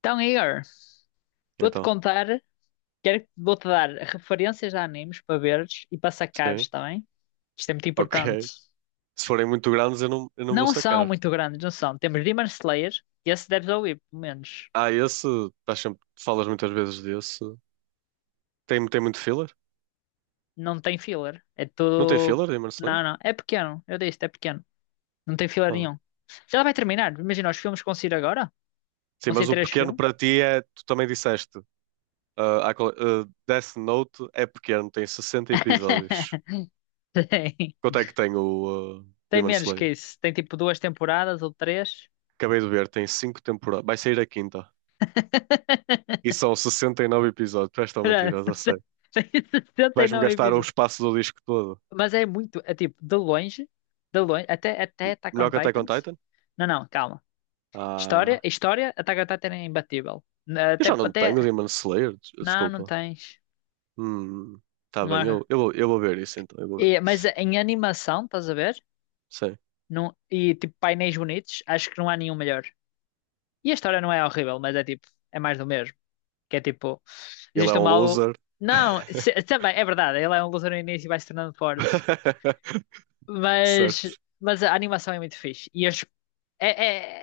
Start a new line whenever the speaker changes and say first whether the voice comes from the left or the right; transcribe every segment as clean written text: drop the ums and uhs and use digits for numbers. left: Então, Igor, vou-te
right: Então,
left: contar, quero, vou-te dar referências de animes para veres e para sacares
right: sim,
left: também. Isto é muito
right: ok.
left: importante.
right: Se forem muito grandes, eu não vou
left: Não são
right: sacar.
left: muito grandes, não são. Temos Demon Slayer, e esse deves ouvir, pelo menos.
right: Ah, esse, estás sempre, falas muitas vezes desse. Tem muito filler?
left: Não tem filler. É
right: Não tem
left: tudo.
right: filler em Marseille?
left: Não, não. É pequeno. Eu disse, é pequeno. Não tem filler
right: Ah.
left: nenhum. Já vai terminar. Imagina, os filmes que vão sair agora?
right: Sim,
left: Vão sair
right: mas o
left: três
right: pequeno
left: filmes?
right: para ti é, tu também disseste, ah, Death Note é pequeno, tem 60 episódios.
left: Tem.
right: Quanto é que tem o
left: Tem
right: Demon
left: menos que
right: Slayer?
left: isso. Tem tipo duas temporadas ou três.
right: Acabei de ver, tem 5 temporadas, vai sair a quinta. E são 69 episódios, tu és tão
left: Espera,
right: mentiroso, eu sei.
left: tem
right: Vais-me
left: 69
right: gastar o
left: episódios.
right: espaço do disco todo.
left: Mas é muito, é tipo, de longe, até Attack on
right: Melhor que Attack on
left: Titans.
right: Titan?
left: Não, não, calma. História,
right: Ah.
left: história, Attack on Titan é imbatível.
right: Eu já não tenho o
left: Não, não
right: Desculpa.
left: tens.
right: Hum, tá
left: Não
right: bem,
left: há.
right: eu vou ver isso então, eu vou ver
left: Mas
right: isso.
left: em animação, estás a ver?
right: Sim,
left: Não, e tipo, painéis bonitos, acho que não há nenhum melhor. E a história não é horrível, mas é tipo, é mais do mesmo. Que é tipo,
right: ele é
left: existe um
right: um
left: mal.
right: loser.
left: Não, também, é verdade, ele é um lutador no início e vai se tornando forte. Mas,
right: Certo.
left: mas a animação é muito fixe. E as, é,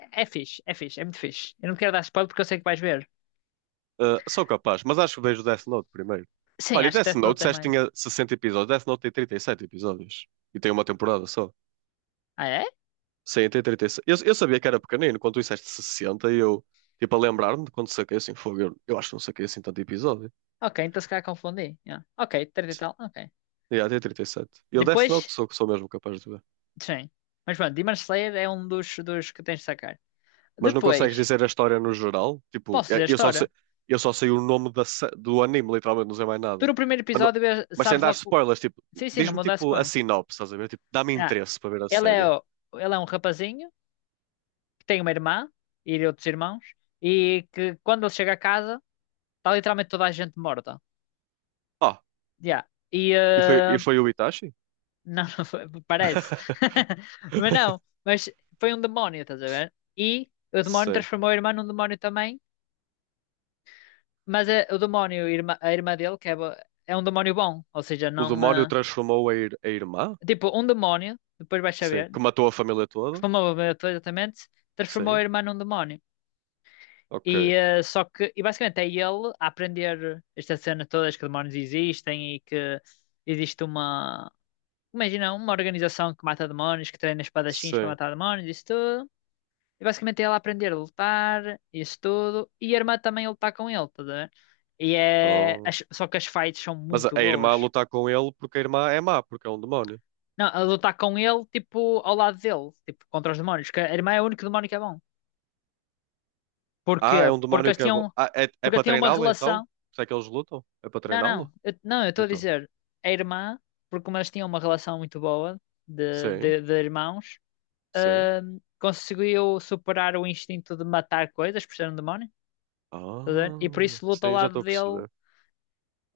left: é, é fixe, é fixe, é muito fixe. Eu não quero dar spoiler porque eu sei que vais ver.
right: Ah, sou capaz, mas acho que vejo Death Note primeiro.
left: Sim,
right: Olha, e
left: acho que
right: Death
left: Death Note
right: Note, disseste que
left: também.
right: tinha 60 episódios, Death Note tem 37 episódios. E tem uma temporada só.
left: Ah, é?
right: Sim, tem 37. Eu sabia que era pequenino, quando tu disseste 60, e eu, tipo, a lembrar-me de quando saquei assim, fogo, eu acho que não saquei assim tanto episódio.
left: Ok, então se calhar confundi. Yeah. Ok, treta e tal, ok.
right: E yeah, tem 37. E sete. E o Death
left: Depois,
right: Note sou mesmo capaz de ver.
left: sim. Mas pronto, Demon Slayer é um dos que tens de sacar.
right: Mas não consegues
left: Depois,
right: dizer a história no geral? Tipo,
left: posso dizer
right: eu
left: a
right: eu só sei,
left: história?
right: eu só sei o nome da do anime, literalmente, não sei mais
left: Tu
right: nada.
left: no primeiro
right: Mas, não-
left: episódio
right: mas sem
left: sabes
right: dar
left: logo.
right: spoilers, tipo,
left: Sim, sim, não
right: diz-me
left: muda a
right: tipo a
left: spoiler.
right: sinopse, estás a ver? Tipo, dá-me
left: Ah,
right: interesse para ver a
left: ele é,
right: série.
left: o- ele é um rapazinho que tem uma irmã e outros irmãos e que quando ele chega a casa está literalmente toda a gente morta.
right: Ah,
left: Yeah. E
right: e e foi o Itachi?
left: não, não foi, parece. Mas não, mas foi um demónio, estás a ver? E o demónio
right: Sim.
left: transformou a irmã num demónio também, mas o demónio, a irmã dele, é um demónio bom, ou seja,
right: O
left: não.
right: demónio transformou a, a irmã?
left: Tipo, um demónio, depois vais
right: Sim.
left: saber,
right: Que matou a família toda?
left: transformou exatamente, transformou a
right: Sim.
left: irmã num demónio.
right: Ok.
left: E só que, e basicamente é ele a aprender esta cena todas que demónios existem e que existe uma. Imagina uma organização que mata demónios, que treina espadachins para
right: Sim.
left: matar demónios, isso tudo. E basicamente é ela aprender a lutar, isso tudo. E a irmã também a lutar com ele, tá a ver?
right: Oh.
left: Só que as fights são
right: Mas
left: muito
right: a irmã
left: boas.
right: lutar com ele porque a irmã é má, porque é um demónio.
left: Não, a lutar com ele, tipo, ao lado dele, tipo, contra os demónios. Que a irmã é o único demónio que é bom. Porquê?
right: Ah, é um
left: Porque
right: demónio
left: eles
right: que é bom.
left: tinham.
right: Ah, é
left: Porque
right: para
left: tinham uma
right: treiná-lo então?
left: relação.
right: Será que eles lutam? É para
left: Não,
right: treiná-lo?
left: não. Eu estou a
right: Então.
left: dizer a irmã, porque como eles tinham uma relação muito boa de,
right: Sim,
left: de, de irmãos.
right: sim.
left: Conseguiu superar o instinto de matar coisas por ser um demónio, estás a ver? E por
right: Ah,
left: isso luta ao
right: sim, já
left: lado
right: estou a
left: dele,
right: perceber.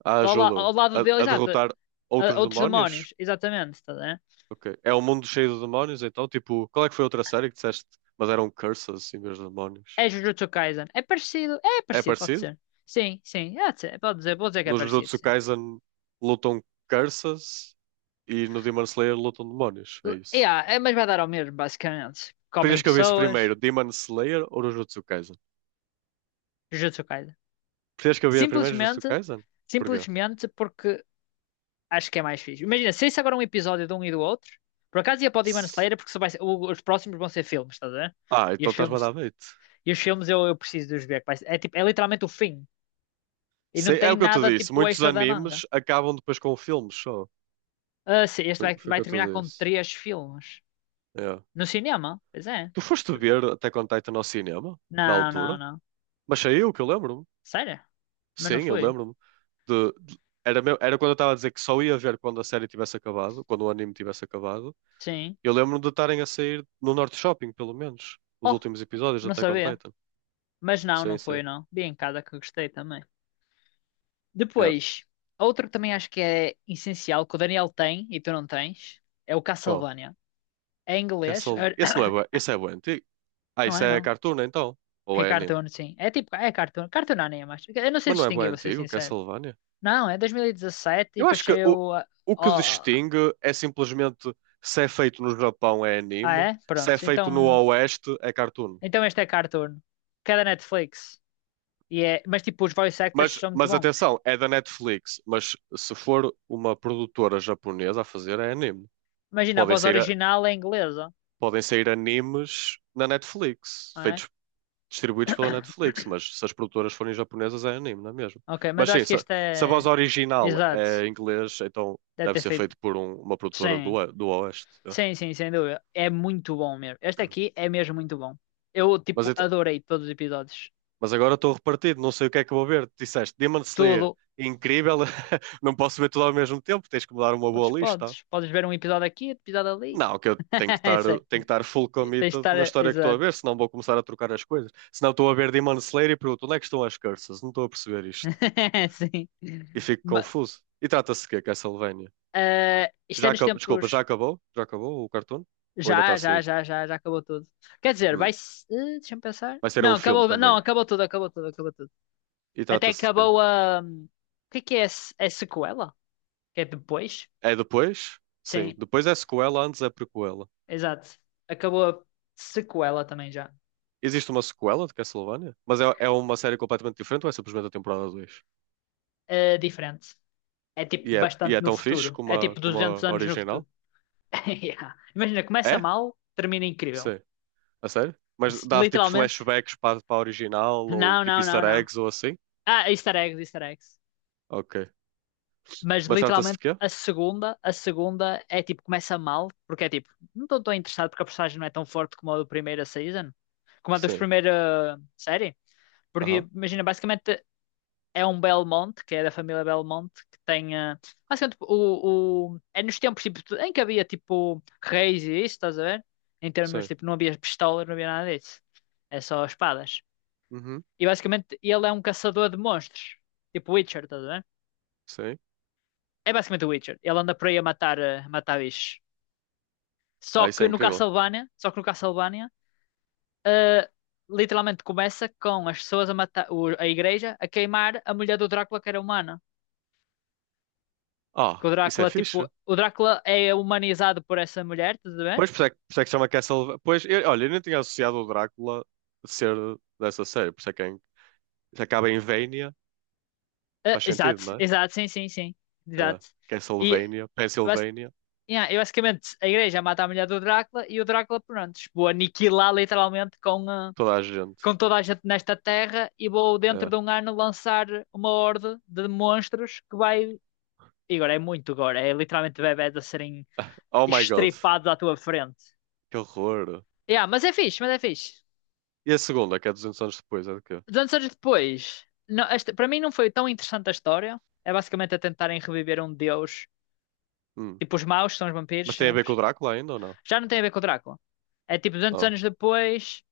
right: Ah,
left: ao
right: ajuda-o
left: lado dele,
right: a
left: exato,
right: derrotar outros
left: outros
right: demónios?
left: demónios, exatamente, estás a ver?
right: Ok. É um mundo cheio de demónios então? Tipo, qual é que foi a outra série que disseste? Mas eram curses em vez de demónios.
left: É Jujutsu Kaisen, é
right: É
left: parecido, pode
right: parecido?
left: ser. Sim, sim, é, de ser, pode dizer, vou dizer que é
right: No
left: parecido,
right: Jujutsu
left: sim.
right: Kaisen lutam curses e no Demon Slayer lutam demónios. É isso.
left: Yeah, é, mas vai dar ao mesmo, basicamente. Comem
right: Preferias que eu visse
left: pessoas,
right: primeiro Demon Slayer ou Jujutsu Kaisen?
left: Jujutsu Kaisen.
right: Preferias que eu visse primeiro Jujutsu
left: Simplesmente,
right: Kaisen? Porquê?
left: simplesmente porque acho que é mais fixe. Imagina, se isso agora é um episódio de um e do outro, por acaso ia para o Demon Slayer porque só vai ser- o- os próximos vão ser filmes, estás a ver?
right: Ah,
left: E
right: então
left: os
right: estás-me a
left: filmes,
right: dar bait.
left: e os filmes eu preciso de os ver. É, tipo, é literalmente o fim. E não
right: Sei, é
left: tem
right: o que eu te
left: nada
right: disse.
left: tipo
right: Muitos
left: extra da manga.
right: animes acabam depois com filmes só.
left: Ah, sim, este
right: Foi,
left: vai,
right: foi o
left: vai
right: que eu te
left: terminar com
right: disse.
left: três filmes.
right: É.
left: No cinema? Pois é.
right: Tu foste ver Attack on Titan ao cinema, na
left: Não,
right: altura?
left: não, não.
right: Mas saiu, que eu lembro-me.
left: Sério? Mas não
right: Sim, eu
left: foi?
right: lembro-me. De, de- era, meu, era quando eu estava a dizer que só ia ver quando a série tivesse acabado, quando o anime tivesse acabado.
left: Sim.
right: Eu lembro-me de estarem a sair no Norte Shopping, pelo menos, os
left: Oh,
right: últimos episódios de
left: não
right: Attack on
left: sabia.
right: Titan.
left: Mas não, não
right: Sim,
left: foi,
right: sim.
left: não. Vi em casa que gostei também.
right: É.
left: Depois, outro que também acho que é essencial, que o Daniel tem e tu não tens, é o
right: Qual?
left: Castlevania. É em inglês?
right: Castle... Esse não é bué. Esse é bué antigo. Ah,
left: Não
right: isso
left: é,
right: é
left: não.
right: cartoon, então? Ou
left: É
right: é anime?
left: cartoon, sim. É tipo, é cartoon. Cartoon anime, mas eu não sei
right: Mas não é bem
left: distinguir, vou ser
right: antigo,
left: sincero.
right: Castlevania?
left: Não, é 2017 e dezassete e
right: Eu acho
left: depois
right: que
left: saiu...
right: o que
left: ó-
right: distingue é simplesmente se é feito no Japão é
left: Ah,
right: anime,
left: é?
right: se é
left: Pronto.
right: feito no
left: Então,
right: Oeste é cartoon.
left: então este é cartoon. Que é da Netflix. E é... Mas tipo, os voice actors são muito
right: Mas
left: bons.
right: atenção, é da Netflix, mas se for uma produtora japonesa a fazer é anime.
left: Imagina, a
right: Podem
left: voz
right: sair, a-
left: original é inglesa,
right: podem sair animes na Netflix,
left: não é?
right: feitos, distribuídos pela Netflix, mas se as produtoras forem japonesas é anime, não é mesmo?
left: Ok, mas
right: Mas
left: eu
right: sim,
left: acho que
right: se,
left: este
right: se a voz
left: é...
right: original
left: Exato.
right: é inglês, então
left: Deve
right: deve
left: ter
right: ser
left: feito...
right: feito por uma produtora do,
left: Sim.
right: Do Oeste. É.
left: Sim, sim, sem dúvida. É muito bom mesmo. Este aqui é mesmo muito bom. Eu,
right: Mas,
left: tipo,
right: então-
left: adorei todos os episódios.
right: mas agora estou repartido, não sei o que é que vou ver. Tu disseste Demon Slayer,
left: Tudo.
right: incrível, não posso ver tudo ao mesmo tempo, tens que me dar uma
left: Podes,
right: boa lista.
left: podes. Podes ver um episódio aqui, outro episódio ali.
right: Não, que eu tenho
left: Sei.
right: que estar full
left: Tens de
right: committed na
left: estar.
right: história que estou a
left: Exato.
right: ver, senão vou começar a trocar as coisas. Senão estou a ver Demon Slayer e pergunto onde é que estão as curses? Não estou a perceber isto.
left: Sim.
right: E fico
left: Ma-
right: confuso. E trata-se de quê, Castlevania?
left: isto é nos
right: Desculpa, já
left: tempos.
right: acabou? Já acabou o cartoon? Ou ainda está
left: Já,
right: a
left: já,
right: sair?
left: já, já, já acabou tudo. Quer dizer, vai.
right: Hum.
left: Se eh, deixa-me pensar.
right: Vai ser
left: Não,
right: um filme
left: acabou. Não,
right: também.
left: acabou tudo, acabou tudo, acabou tudo.
right: E
left: Até
right: trata-se de quê?
left: acabou a. O que é que é? A se- a sequela? Que é depois?
right: É depois? Sim,
left: Sim.
right: depois é sequela, antes é prequela.
left: Exato. Acabou a sequela também já.
right: Existe uma sequela de Castlevania? Mas é uma série completamente diferente ou é simplesmente a temporada 2?
left: É diferente. É tipo
right: E e
left: bastante
right: é
left: no
right: tão
left: futuro.
right: fixe como
left: É
right: a,
left: tipo
right: como
left: 200
right: a
left: anos no
right: original?
left: futuro. Yeah. Imagina, começa
right: É?
left: mal, termina incrível.
right: Sim. A sério? Mas dá tipo
left: Literalmente.
right: flashbacks para, para a original ou
left: Não,
right: tipo
left: não, não,
right: easter
left: não.
right: eggs ou assim?
left: Ah, easter eggs, easter eggs.
right: Ok.
left: Mas
right: Mas trata-se de
left: literalmente
right: quê?
left: a segunda é tipo começa mal, porque é tipo, não estou tão interessado porque a personagem não é tão forte como a dos
right: Sim.
left: primeira série. Porque
right: Aham.
left: imagina, basicamente é um Belmonte, que é da família Belmonte, que tem. Basicamente, é nos tempos tipo, em que havia tipo reis e isso, estás a ver? Em termos
right: Sim.
left: tipo, não havia pistolas, não havia nada disso. É só espadas.
right: Uhum.
left: E basicamente, ele é um caçador de monstros, tipo Witcher, estás a ver?
right: Sim.
left: É basicamente o Witcher. Ele anda por aí a matar, a matar bichos.
right: Ah, isso é incrível.
left: Só que no Castlevania, eh, literalmente começa com as pessoas a matar, a igreja a queimar a mulher do Drácula que era humana. Que
right: Ah,
left: o
right: isso é
left: Drácula, tipo,
right: fixe.
left: o Drácula é humanizado por essa mulher, tudo bem?
right: Pois, por isso é que chama Castlevania. Pois, eu- olha, eu nem tinha associado o Drácula a ser dessa série. Por isso é que é, se acaba em Vania,
left: Ah,
right: faz
left: exato,
right: sentido, não é?
left: exato, sim, sim, sim.
right: É.
left: Exato. E,
right: Castlevania,
left: bas-
right: Pennsylvania,
left: yeah, e basicamente a igreja mata a mulher do Drácula e o Drácula, pronto, vou aniquilar literalmente com, ah,
right: toda a
left: com
right: gente.
left: toda a gente nesta terra e vou dentro de
right: É.
left: um ano lançar uma horde de monstros que vai. E agora é muito gore, é literalmente bebés a serem
right: Oh my God,
left: estripados à tua frente.
right: que horror.
left: Yeah, mas é fixe, mas é fixe.
right: E a segunda, que é 200 anos depois, é de quê?
left: 200 anos depois, não, esta, para mim não foi tão interessante a história. É basicamente a tentarem reviver um deus.
right: Hum.
left: Tipo, os maus que são os vampiros
right: Mas tem a ver
left: sempre.
right: com o Drácula ainda ou não?
left: Já não tem a ver com o Drácula. É tipo, 200
right: Ah.
left: anos depois,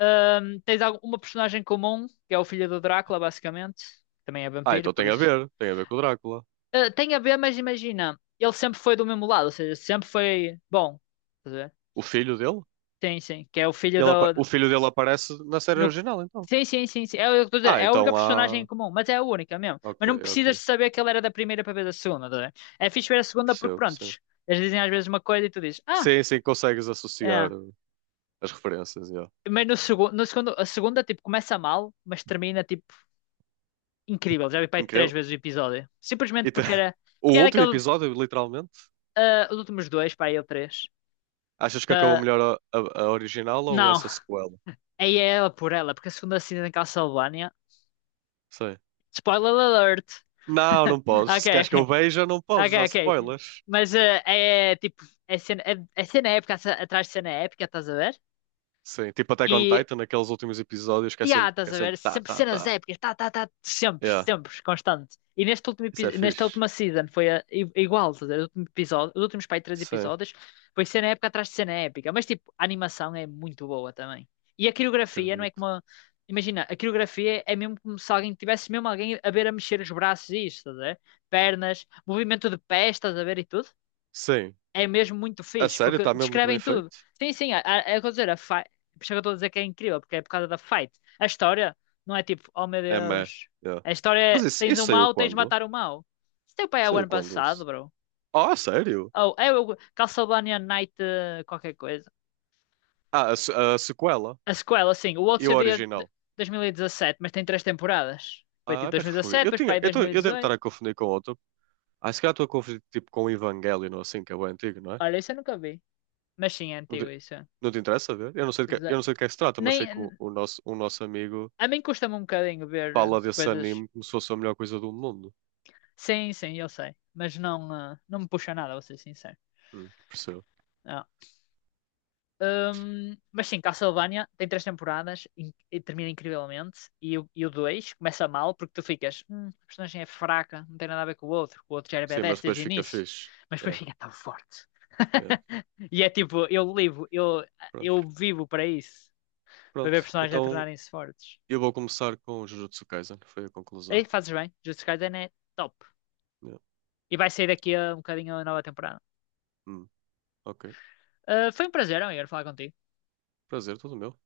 left: uma personagem comum, que é o filho do Drácula, basicamente. Também é
right: Ah,
left: vampiro,
right: então
left: por isso.
right: tem a ver com o Drácula.
left: Ah, tem a ver, mas imagina, ele sempre foi do mesmo lado, ou seja, sempre foi bom. Estás a ver?
right: O filho dele?
left: Sim, sim. Que é o filho do,
right: O filho dele aparece na série
left: No...
right: original, então.
left: Sim, sim, sim, sim. É, o que eu estou a dizer,
right: Ah,
left: é a única
right: então
left: personagem em
right: há.
left: comum, mas é a única mesmo. Mas
right: Ok,
left: não precisas
right: ok.
left: de saber que ele era da primeira para ver da segunda, tá a ver? É fixe ver a segunda porque,
right: Percebo, sim.
left: prontos, eles dizem às vezes uma coisa e tu dizes, ah,
right: Sim, sim, consegues
left: é.
right: associar as referências, yeah.
left: Mas no segundo, no segundo, a segunda, tipo, começa mal, mas termina, tipo, incrível. Já vi, pai, três
right: Incrível.
left: vezes o episódio.
right: E te- o
left: Porque era
right: último
left: aquele,
right: episódio, literalmente,
left: ah, os últimos dois, pai, eu três.
right: achas que acabou
left: Da...
right: melhor a original ou
left: Não,
right: essa sequela?
left: aí é ela por ela, porque a segunda assina em Castlevania.
right: Sim.
left: Spoiler alert!
right: Não, não podes.
left: Ok,
right: Se queres
left: ok.
right: que eu veja, não podes
left: Ok,
right: usar
left: ok.
right: spoilers.
left: Mas é tipo, é cena, é cena épica atrás atrás de cena épica, estás a ver?
right: Sim, tipo até on
left: E,
right: Titan, naqueles últimos episódios que
left: e há,
right: que
left: estás
right: é
left: a ver?
right: sempre tá,
left: Sempre
right: tá,
left: cenas
right: tá.
left: épicas, tá, tá, tá, sempre,
right: Yeah,
left: sempre, constante. E
right: isso é
left: nesta
right: fixe.
left: última season foi igual, estás a ver? O último episódio, os últimos pai três
right: Sim,
left: episódios foi cena épica atrás de cena épica. Mas tipo, a animação é muito boa também. E a coreografia não é
right: acredito.
left: como. A- Imagina, a coreografia é mesmo como se alguém tivesse mesmo alguém a ver a mexer os braços e isto, estás a ver? Pernas, movimento de pés, estás a ver e tudo.
right: Sim,
left: É mesmo muito
right: a
left: fixe,
right: sério,
left: porque
right: está mesmo muito bem
left: descrevem tudo.
right: feito.
left: Sim, sim, é dizer, a fight, por isso é que eu estou a dizer que é incrível, porque é por causa da fight. A história não é tipo, oh meu
right: É meh.
left: Deus,
right: Yeah.
left: a história
right: Mas
left: é, tens
right: isso
left: um
right: saiu
left: mal, tens de
right: quando?
left: matar o mal. Isso teu pai é o
right: Saiu
left: ano
right: quando
left: passado,
right: isso?
left: bro.
right: Oh, a sério?
left: Ou é o Castlevania Night qualquer coisa.
right: Ah, a, se- a sequela
left: A sequela, sim, o outro
right: e o
left: seria de
right: original.
left: 2017 mas tem três temporadas. Foi tipo
right: Ah, mas foi.
left: 2017,
right: Eu
left: depois para
right: tinha,
left: aí
right: eu,
left: dois
right: tô-
left: mil e
right: eu devo estar
left: dezoito
right: a confundir com outro. Ah, se calhar estou a confundir tipo com o Evangelion, ou assim, que é o antigo, não
left: Olha, isso eu nunca vi. Mas sim, é
right: é?
left: antigo isso.
right: Não te interessa ver?
left: Ze-
right: Eu não sei de que é que se trata, mas sei que
left: Nem,
right: o nosso, um nosso amigo
left: a mim custa-me um bocadinho ver
right: fala desse
left: coisas.
right: anime como se fosse a melhor coisa do mundo.
left: Sim, sim, eu sei. Mas não, ah, não me puxa nada, vou ser sincero.
right: Percebo.
left: Não. Mas sim, Castlevania tem três temporadas e termina incrivelmente. E o 2 começa mal porque tu ficas, a personagem é fraca, não tem nada a ver com o outro. O outro já era
right: Sim, mas
left: badass
right: depois
left: desde o
right: fica
left: início,
right: fixe.
left: mas depois
right: É,
left: fica tão forte.
right: é.
left: E é tipo,
right: Pronto.
left: eu vivo para isso, para
right: Pronto.
left: ver personagens a
right: Então
left: tornarem-se fortes.
right: eu vou começar com o Jujutsu Kaisen. Foi a conclusão.
left: E fazes bem, Jujutsu Kaisen é top.
right: É.
left: E vai sair daqui a um bocadinho a nova temporada.
right: Hum, ok.
left: Ah, foi um prazer, amigo, falar contigo.
right: Prazer, tudo meu.